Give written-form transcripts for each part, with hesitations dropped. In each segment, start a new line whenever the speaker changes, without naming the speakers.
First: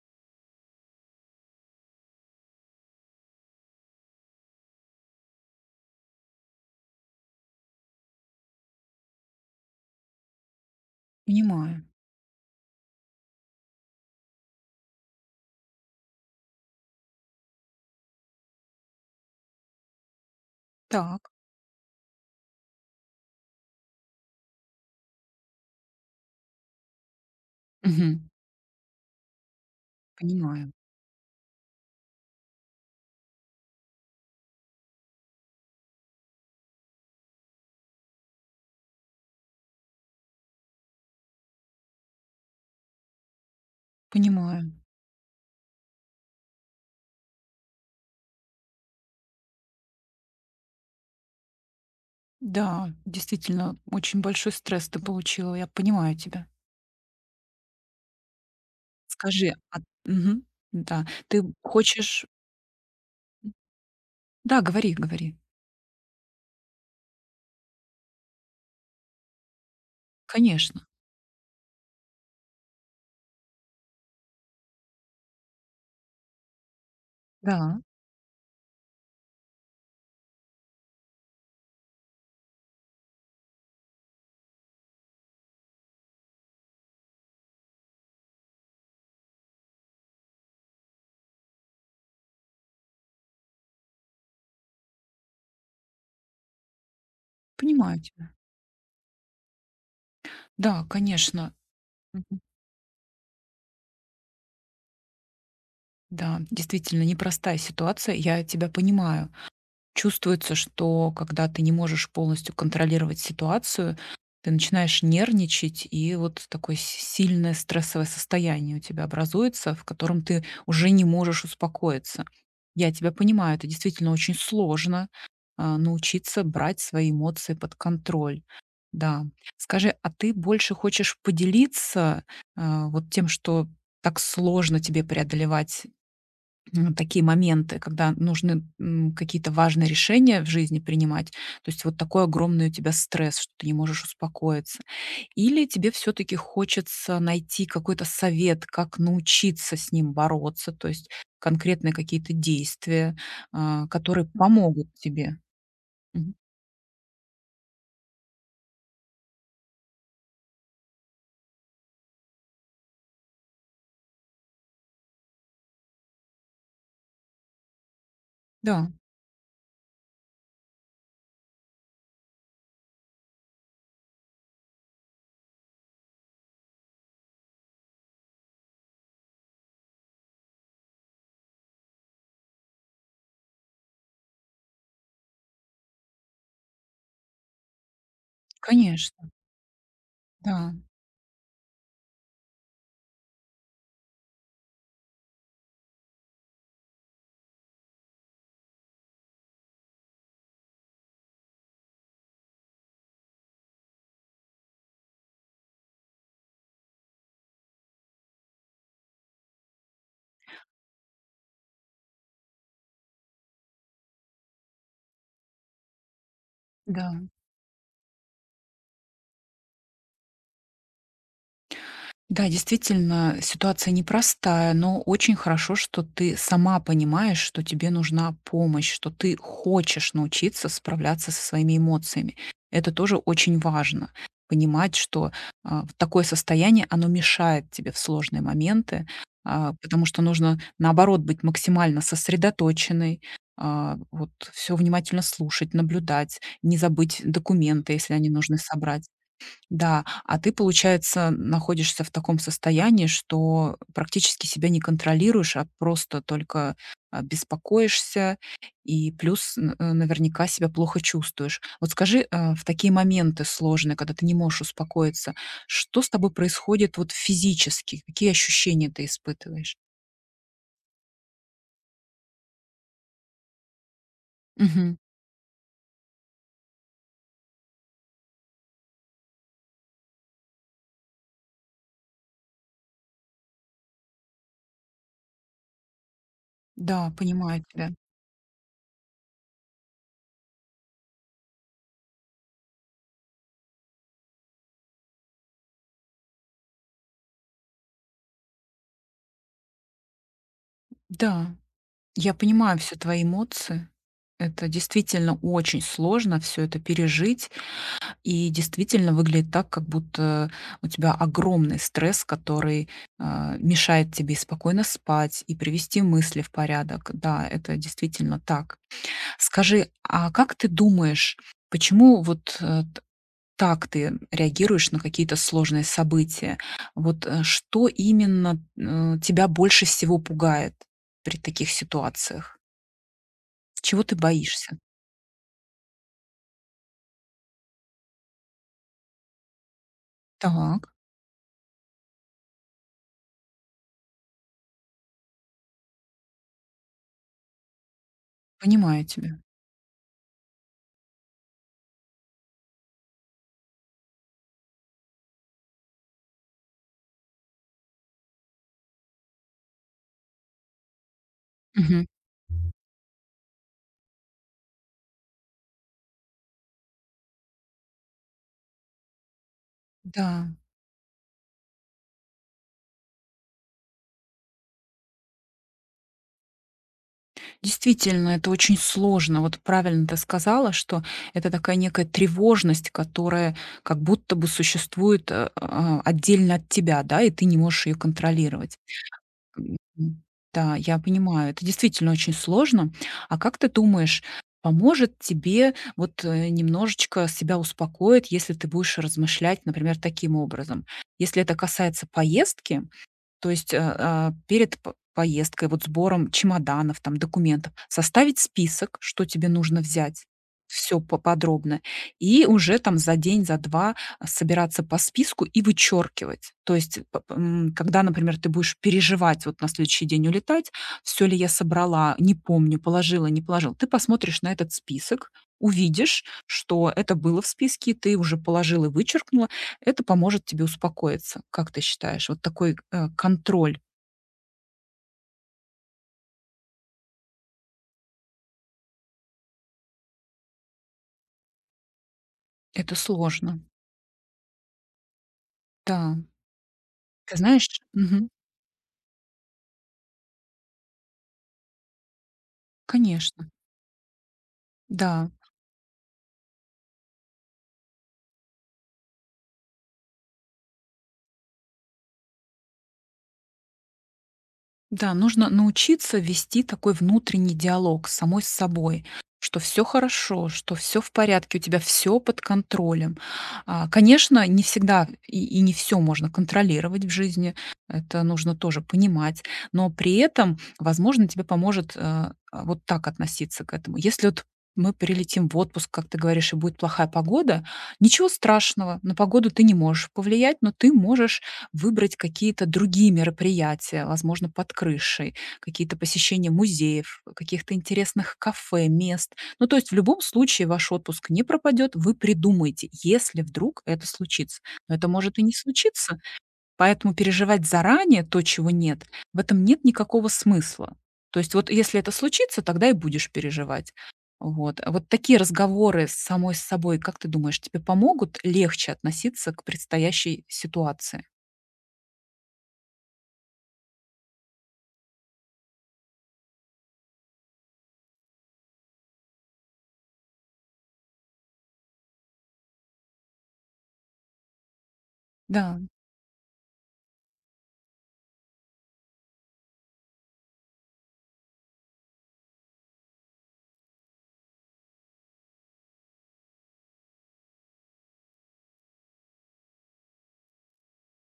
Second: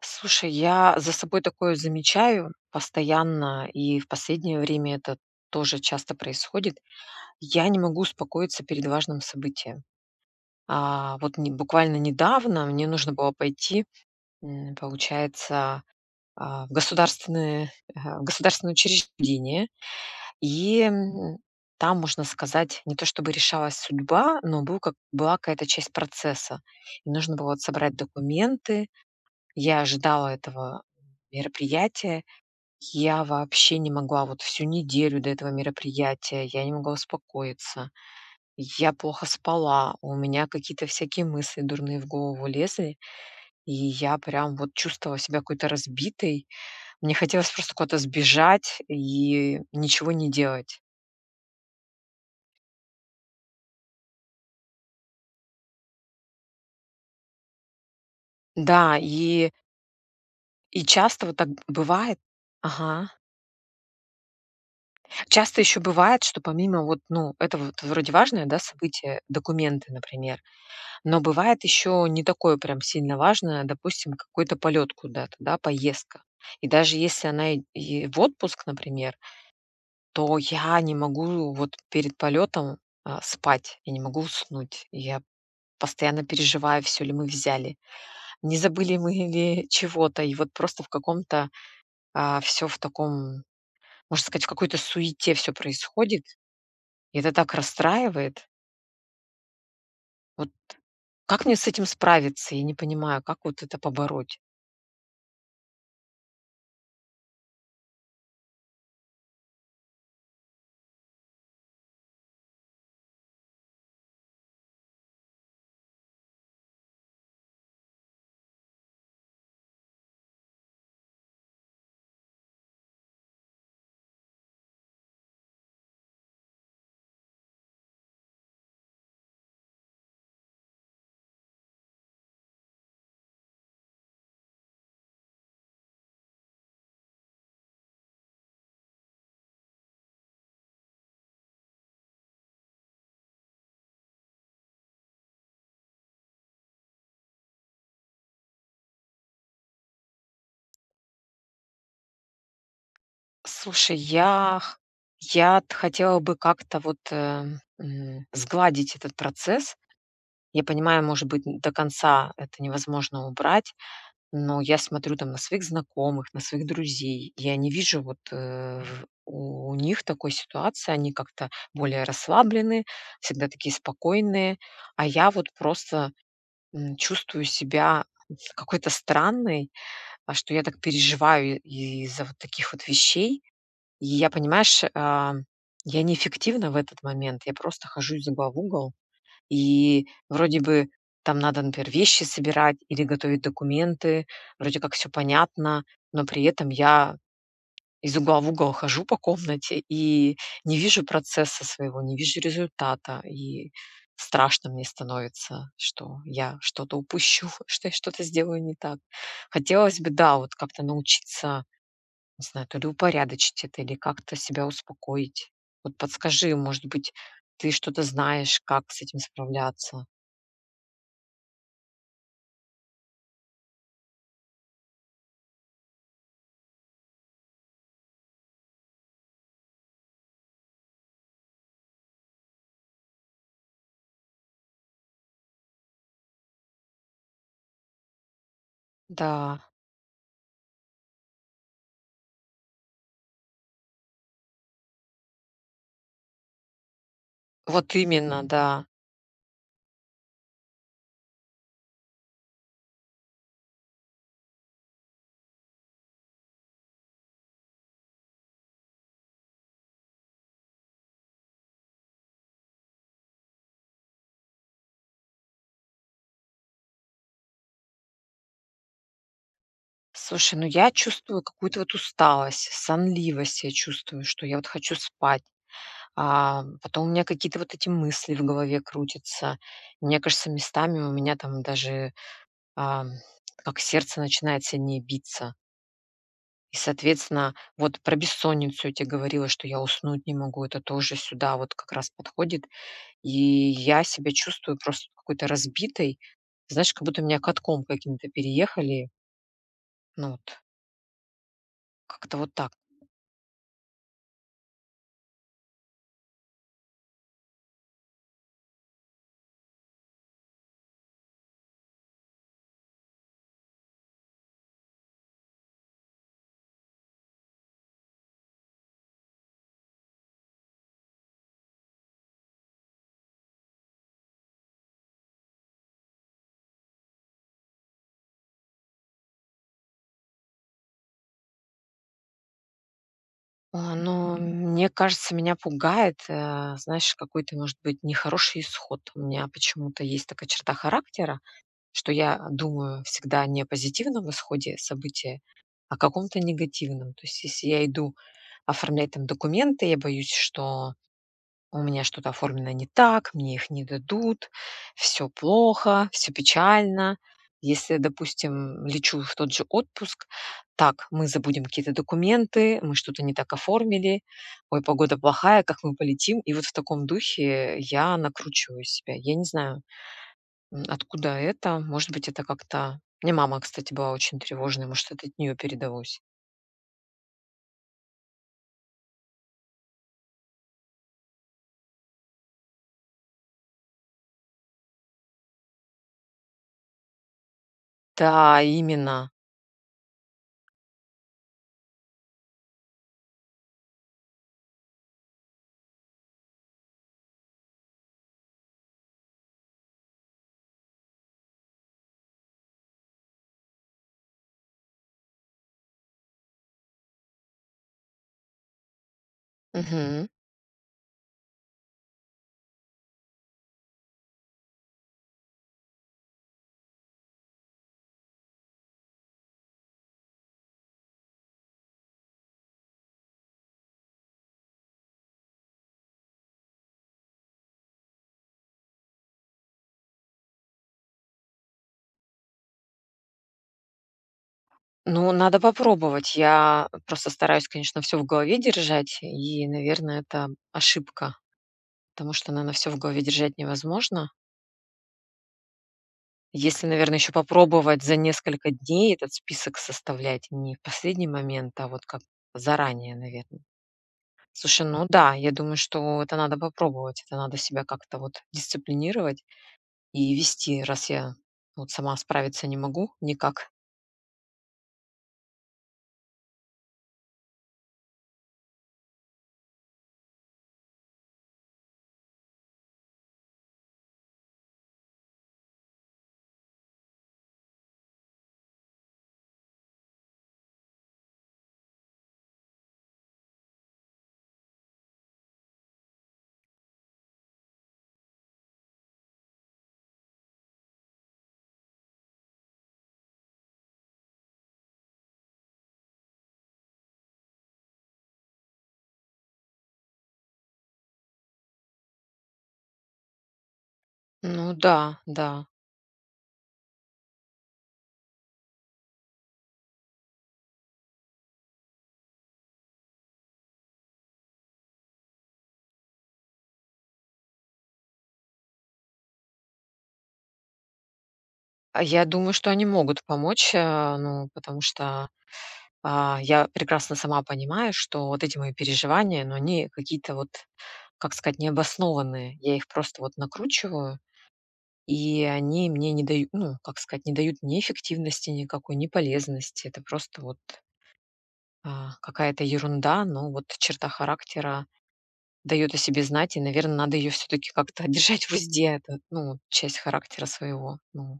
Слушай, я за собой такое замечаю постоянно, и в последнее время это тоже часто происходит. Я не могу успокоиться перед важным событием. А, вот не,
Понимаю.
буквально недавно мне нужно было пойти, получается, в государственное, в государственное учреждение, и
Так.
там, можно сказать, не то чтобы решалась судьба, но был как, была какая-то часть процесса. И нужно было вот собрать
Мгм.
документы. Я ожидала
Понимаю.
этого мероприятия, я вообще не могла вот всю неделю до этого мероприятия, я не могла успокоиться. Я плохо спала, у меня какие-то всякие мысли дурные в голову лезли, и я прям вот
Понимаю.
чувствовала себя какой-то разбитой. Мне хотелось просто куда-то сбежать и ничего не делать.
Да, действительно, очень большой стресс ты получила. Я понимаю тебя.
Да,
Скажи, а мгм,
и
да,
часто вот
ты
так бывает.
хочешь.
Ага.
Да, говори, говори.
Часто еще бывает, что помимо вот, ну, это вот вроде важное, да, событие, документы, например.
Конечно.
Но бывает еще не такое прям сильно важное, допустим, какой-то полет куда-то, да, поездка. И даже если она и
Да,
и в отпуск, например, то я не могу вот перед полетом спать, я не могу уснуть. Я постоянно переживаю, все ли мы взяли, не забыли мы ли чего-то. И вот просто в каком-то все в таком, можно сказать, в какой-то суете все происходит. И это так
понимаю тебя.
расстраивает. Вот
Да,
как
конечно.
мне с этим
Мгм.
справиться? Я не понимаю, как вот это побороть.
Да, действительно непростая ситуация, я тебя понимаю. Чувствуется, что когда ты не можешь полностью контролировать ситуацию, ты начинаешь нервничать, и вот такое сильное стрессовое состояние у тебя образуется, в котором ты уже не можешь успокоиться. Я тебя понимаю, это действительно очень сложно научиться брать свои эмоции под контроль. Да. Скажи, а ты больше хочешь поделиться вот тем, что так сложно тебе преодолевать такие моменты, когда нужны какие-то важные решения в жизни принимать, то есть вот такой огромный у тебя стресс, что ты не можешь успокоиться, или тебе все-таки хочется найти какой-то совет, как научиться с ним бороться, то есть конкретные какие-то действия,
Слушай,
которые
я х
помогут тебе.
я т хотела
Мгм.
бы как-то вот, сгладить этот процесс. Я понимаю, может быть, н до конца это невозможно убрать, но я смотрю там на своих знакомых, на своих друзей. Я не вижу вот,
Да,
в у них такой ситуации. Они как-то более расслаблены, всегда такие спокойные, а я вот просто, чувствую себя какой-то странной, а, что я так переживаю и- из-за вот таких вот вещей. И я, понимаешь, я неэффективна в этот момент. Я просто хожу из угла в угол.
конечно,
И вроде
да,
бы там надо, например, вещи собирать или готовить документы. Вроде как все понятно, но при этом я из угла в угол хожу по комнате и не вижу процесса своего, не вижу результата. И страшно мне становится, что я что-то упущу, что я что-то сделаю не так. Хотелось бы, да, вот как-то научиться не знаю, то ли упорядочить это, или как-то себя успокоить. Вот подскажи, может
да.
быть, ты что-то знаешь, как с этим справляться?
Да, действительно, ситуация непростая, но очень хорошо, что ты сама понимаешь, что тебе нужна помощь, что ты хочешь научиться справляться со своими эмоциями. Это тоже очень важно. Понимать, что в такое состояние оно мешает тебе в сложные моменты,
Да,
потому что нужно, наоборот, быть максимально сосредоточенной, вот все внимательно слушать, наблюдать, не забыть документы,
вот
если они
именно,
нужно
да.
собрать. Да, а ты, получается, находишься в таком состоянии, что практически себя не контролируешь, а просто только, беспокоишься и плюс наверняка себя плохо чувствуешь. Вот скажи, в такие моменты сложные, когда ты не можешь успокоиться, что с тобой происходит вот физически? Какие ощущения ты испытываешь?
Слушай, ну я чувствую какую-то вот усталость, сонливость я чувствую, что я вот хочу
Мгм.
спать. А потом у меня какие-то вот эти мысли в голове крутятся. Мне кажется, местами у меня там даже а, как сердце начинает сильнее биться. И,
Да,
соответственно,
понимаю тебя.
вот про бессонницу я те говорила, что я уснуть не могу. Это тоже сюда вот как раз подходит. И я себя чувствую просто какой-то разбитой. Знаешь, как будто меня катком каким-то переехали. Ну вот,
Да, я
как-то вот так.
понимаю все твои эмоции. Это действительно очень сложно все это пережить. И действительно выглядит так, как будто у тебя огромный стресс, который, мешает тебе и спокойно спать, и привести мысли в порядок. Да, это действительно так. Скажи, а как ты думаешь, почему вот, э, т так ты реагируешь на какие-то сложные события? Вот, что именно, тебя больше всего пугает при таких ситуациях?
А,
Чего ты
но
боишься?
мне кажется, меня пугает, знаешь, какой-то, может быть, нехороший исход. У меня почему-то есть такая черта
Так,
характера, что я думаю всегда не о позитивном исходе события, а о каком-то негативном. То есть если я иду
понимаю
оформлять там
тебя.
документы, я боюсь, что у меня что-то оформлено не так, мне их не дадут, все плохо, все печально. Если, допустим, лечу в тот же отпуск, так, мы забудем какие-то
Мгм.
документы, мы что-то не так оформили, ой, погода плохая, как мы полетим? И вот в таком духе я накручиваю себя. Я не знаю,
Да.
Откуда это? Может быть, это как-то мне мама, кстати, была очень тревожной, может, это от нее передалось.
Действительно, это очень сложно. Вот правильно ты сказала, что это такая некая тревожность, которая как будто бы существует, отдельно от тебя, да, и ты не можешь ее
Да,
контролировать.
именно.
Мгм. Да, я понимаю, это действительно очень сложно. А как ты думаешь, поможет тебе вот, немножечко себя успокоить, если ты будешь размышлять, например, таким образом? Если это касается поездки, то есть, перед п поездкой, вот сбором чемоданов, там, документов, составить список, что тебе нужно взять.
Мгм.
Все подробно. И уже там за день, за 2 собираться по списку и вычеркивать. То есть, когда, например, ты будешь переживать, вот на следующий день улетать: «все ли я собрала? Не помню, положила, не положила». Ты посмотришь на этот список, увидишь, что это было в списке, ты уже положила и вычеркнула, это поможет тебе успокоиться, как ты считаешь? Вот такой, контроль.
Ну, надо попробовать. Я просто стараюсь, конечно, все в голове держать, и, наверное, это ошибка, потому что, наверно, все
Это
в голове держать
сложно.
невозможно.
Да.
Если, наверное, еще
Ты знаешь,
попробовать за
мгм,
несколько дней этот список составлять, не в последний момент, а вот как заранее,
конечно.
наверное. Слушай, ну
Да.
да, я думаю, что это надо попробовать, это надо себя как-то вот дисциплинировать. И вести, раз я вот сама справиться не могу никак.
Да, нужно научиться вести такой внутренний диалог с самой с собой, что все хорошо, что все в порядке, у тебя все под контролем. А, конечно, не всегда и не все можно контролировать в жизни, это нужно тоже понимать, но при этом, возможно, тебе поможет, вот так относиться к этому. Если вот мы прилетим в отпуск, как ты говоришь, и будет плохая погода, ничего страшного, на погоду ты не можешь повлиять, но ты можешь выбрать какие-то другие мероприятия, возможно, под крышей, какие-то посещения музеев, каких-то интересных кафе, мест. Ну, то есть в любом случае ваш отпуск не пропадет, вы придумаете, если вдруг это случится.
Ну да,
Но это может и
да.
не случиться, поэтому переживать заранее то, чего нет, в этом нет никакого смысла. То есть вот если это случится, тогда и будешь переживать. Вот. А вот такие разговоры с самой с собой, как ты думаешь, тебе помогут легче относиться к предстоящей ситуации?
А я думаю, что они могут помочь, ну, потому что, я прекрасно сама понимаю, что вот эти мои переживания, но они какие-то вот, как сказать, необоснованные. Я их просто вот накручиваю, и
Да.
они мне не дают, ну, как сказать, не дают ни эффективности никакой, ни полезности. Это просто вот, какая-то ерунда, но вот черта характера, дает о себе знать, и, наверное, надо ее все таки как-то держать в узде. Это, ну, часть характера своего. Ну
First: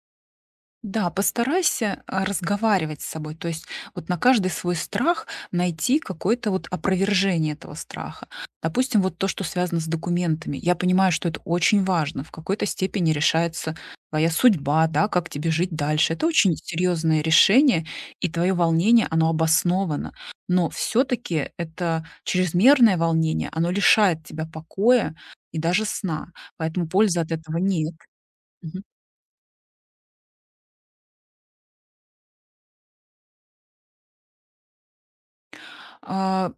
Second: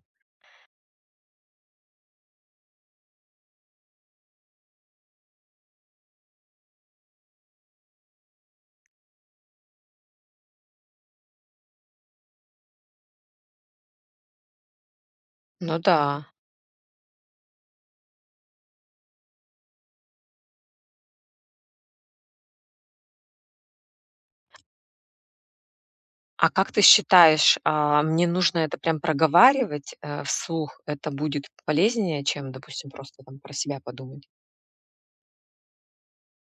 Да, постарайся разговаривать с собой, то есть вот на каждый свой страх найти какое-то вот опровержение этого страха. Допустим, вот то, что связано с документами. Я понимаю, что это очень важно, в какой-то степени решается твоя судьба, да, как тебе жить
ну
дальше. Это
да.
очень серьезное решение, и твое волнение, оно обосновано. Но все-таки это чрезмерное волнение, оно лишает тебя покоя и даже сна,
А как ты
поэтому пользы от этого
считаешь,
нет.
мне нужно это прям проговаривать, вслух? Это будет полезнее, чем, допустим, просто там про себя подумать?
А,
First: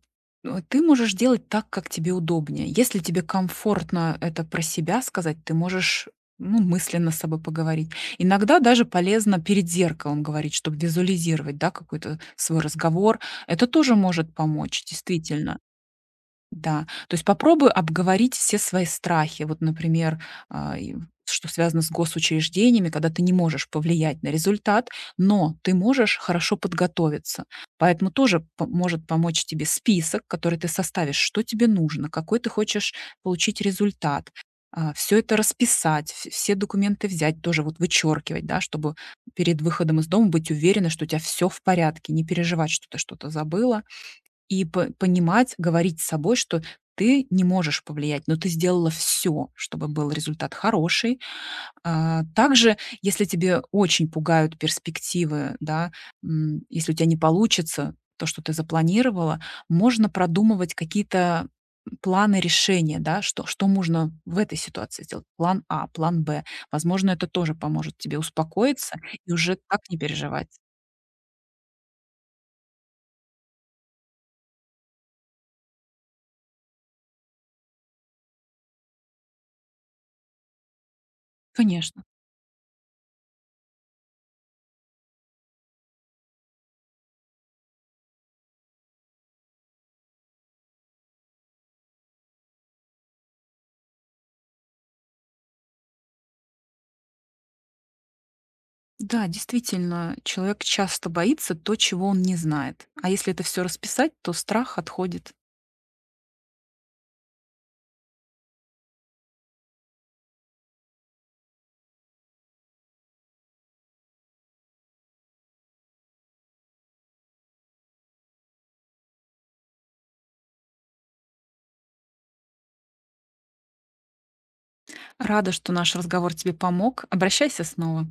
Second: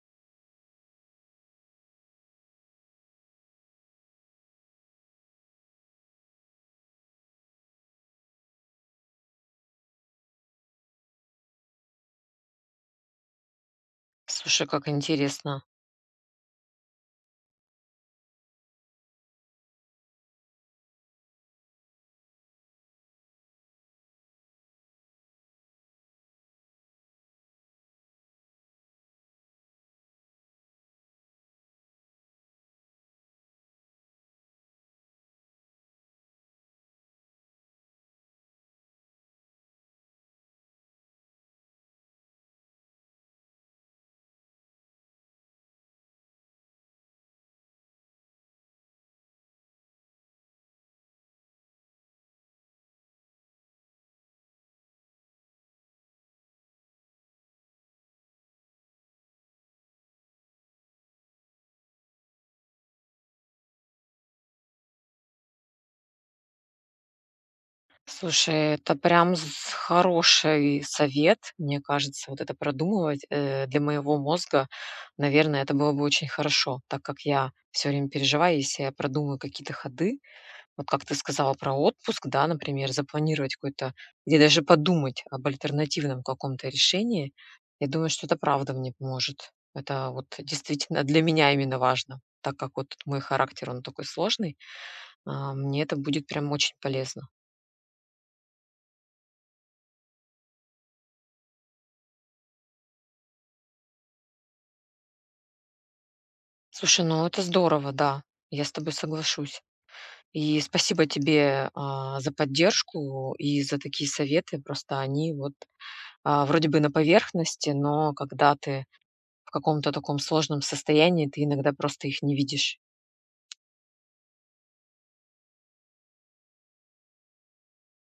Ты можешь делать так, как тебе удобнее. Если тебе комфортно это про себя сказать, ты можешь, ну, мысленно с собой поговорить. Иногда даже полезно перед зеркалом говорить, чтобы визуализировать, да, какой-то свой разговор. Это тоже может
Слушай,
помочь,
как
действительно.
интересно.
Да, то есть попробуй обговорить все свои страхи. Вот, например, и что связано с госучреждениями, когда ты не можешь повлиять на результат, но ты можешь хорошо подготовиться. Поэтому тоже может помочь тебе список, который ты составишь, что тебе нужно, какой ты хочешь получить результат. Все это расписать, все документы взять, тоже вот вычеркивать, да, чтобы перед выходом из дома быть уверена, что у тебя все в порядке, не переживать, что ты что-то забыла и по понимать, говорить с собой, что ты не можешь повлиять, но ты сделала все, чтобы был результат хороший. Также, если тебе очень пугают перспективы, да, если у тебя не получится то, что ты запланировала, можно продумывать какие-то планы решения, да, что можно в этой ситуации сделать. План А, план Б. Возможно, это тоже поможет тебе
Слушай, это
успокоиться и
прям
уже
з
так не переживать.
хороший совет, мне кажется, вот это продумывать, для моего мозга. Наверное, это было бы очень хорошо, так как я все время переживаю, если я продумаю какие-то ходы, вот как ты сказала про
Конечно.
отпуск, да, например, запланировать какой-то или даже подумать об альтернативном каком-то решении. Я думаю, что это правда мне поможет. Это вот действительно для меня именно важно, так как вот мой характер, он такой сложный, мне это будет прям очень полезно.
Да, действительно, человек часто боится то, чего он не знает. А если это все расписать, то страх отходит.
Слушай, ну это здорово, да, я с тобой соглашусь. И спасибо тебе за поддержку и за такие советы. Просто они вот вроде бы на поверхности, но когда ты в каком-то таком сложном состоянии, ты иногда просто их не видишь.
Рада, что наш разговор тебе помог. Обращайся снова.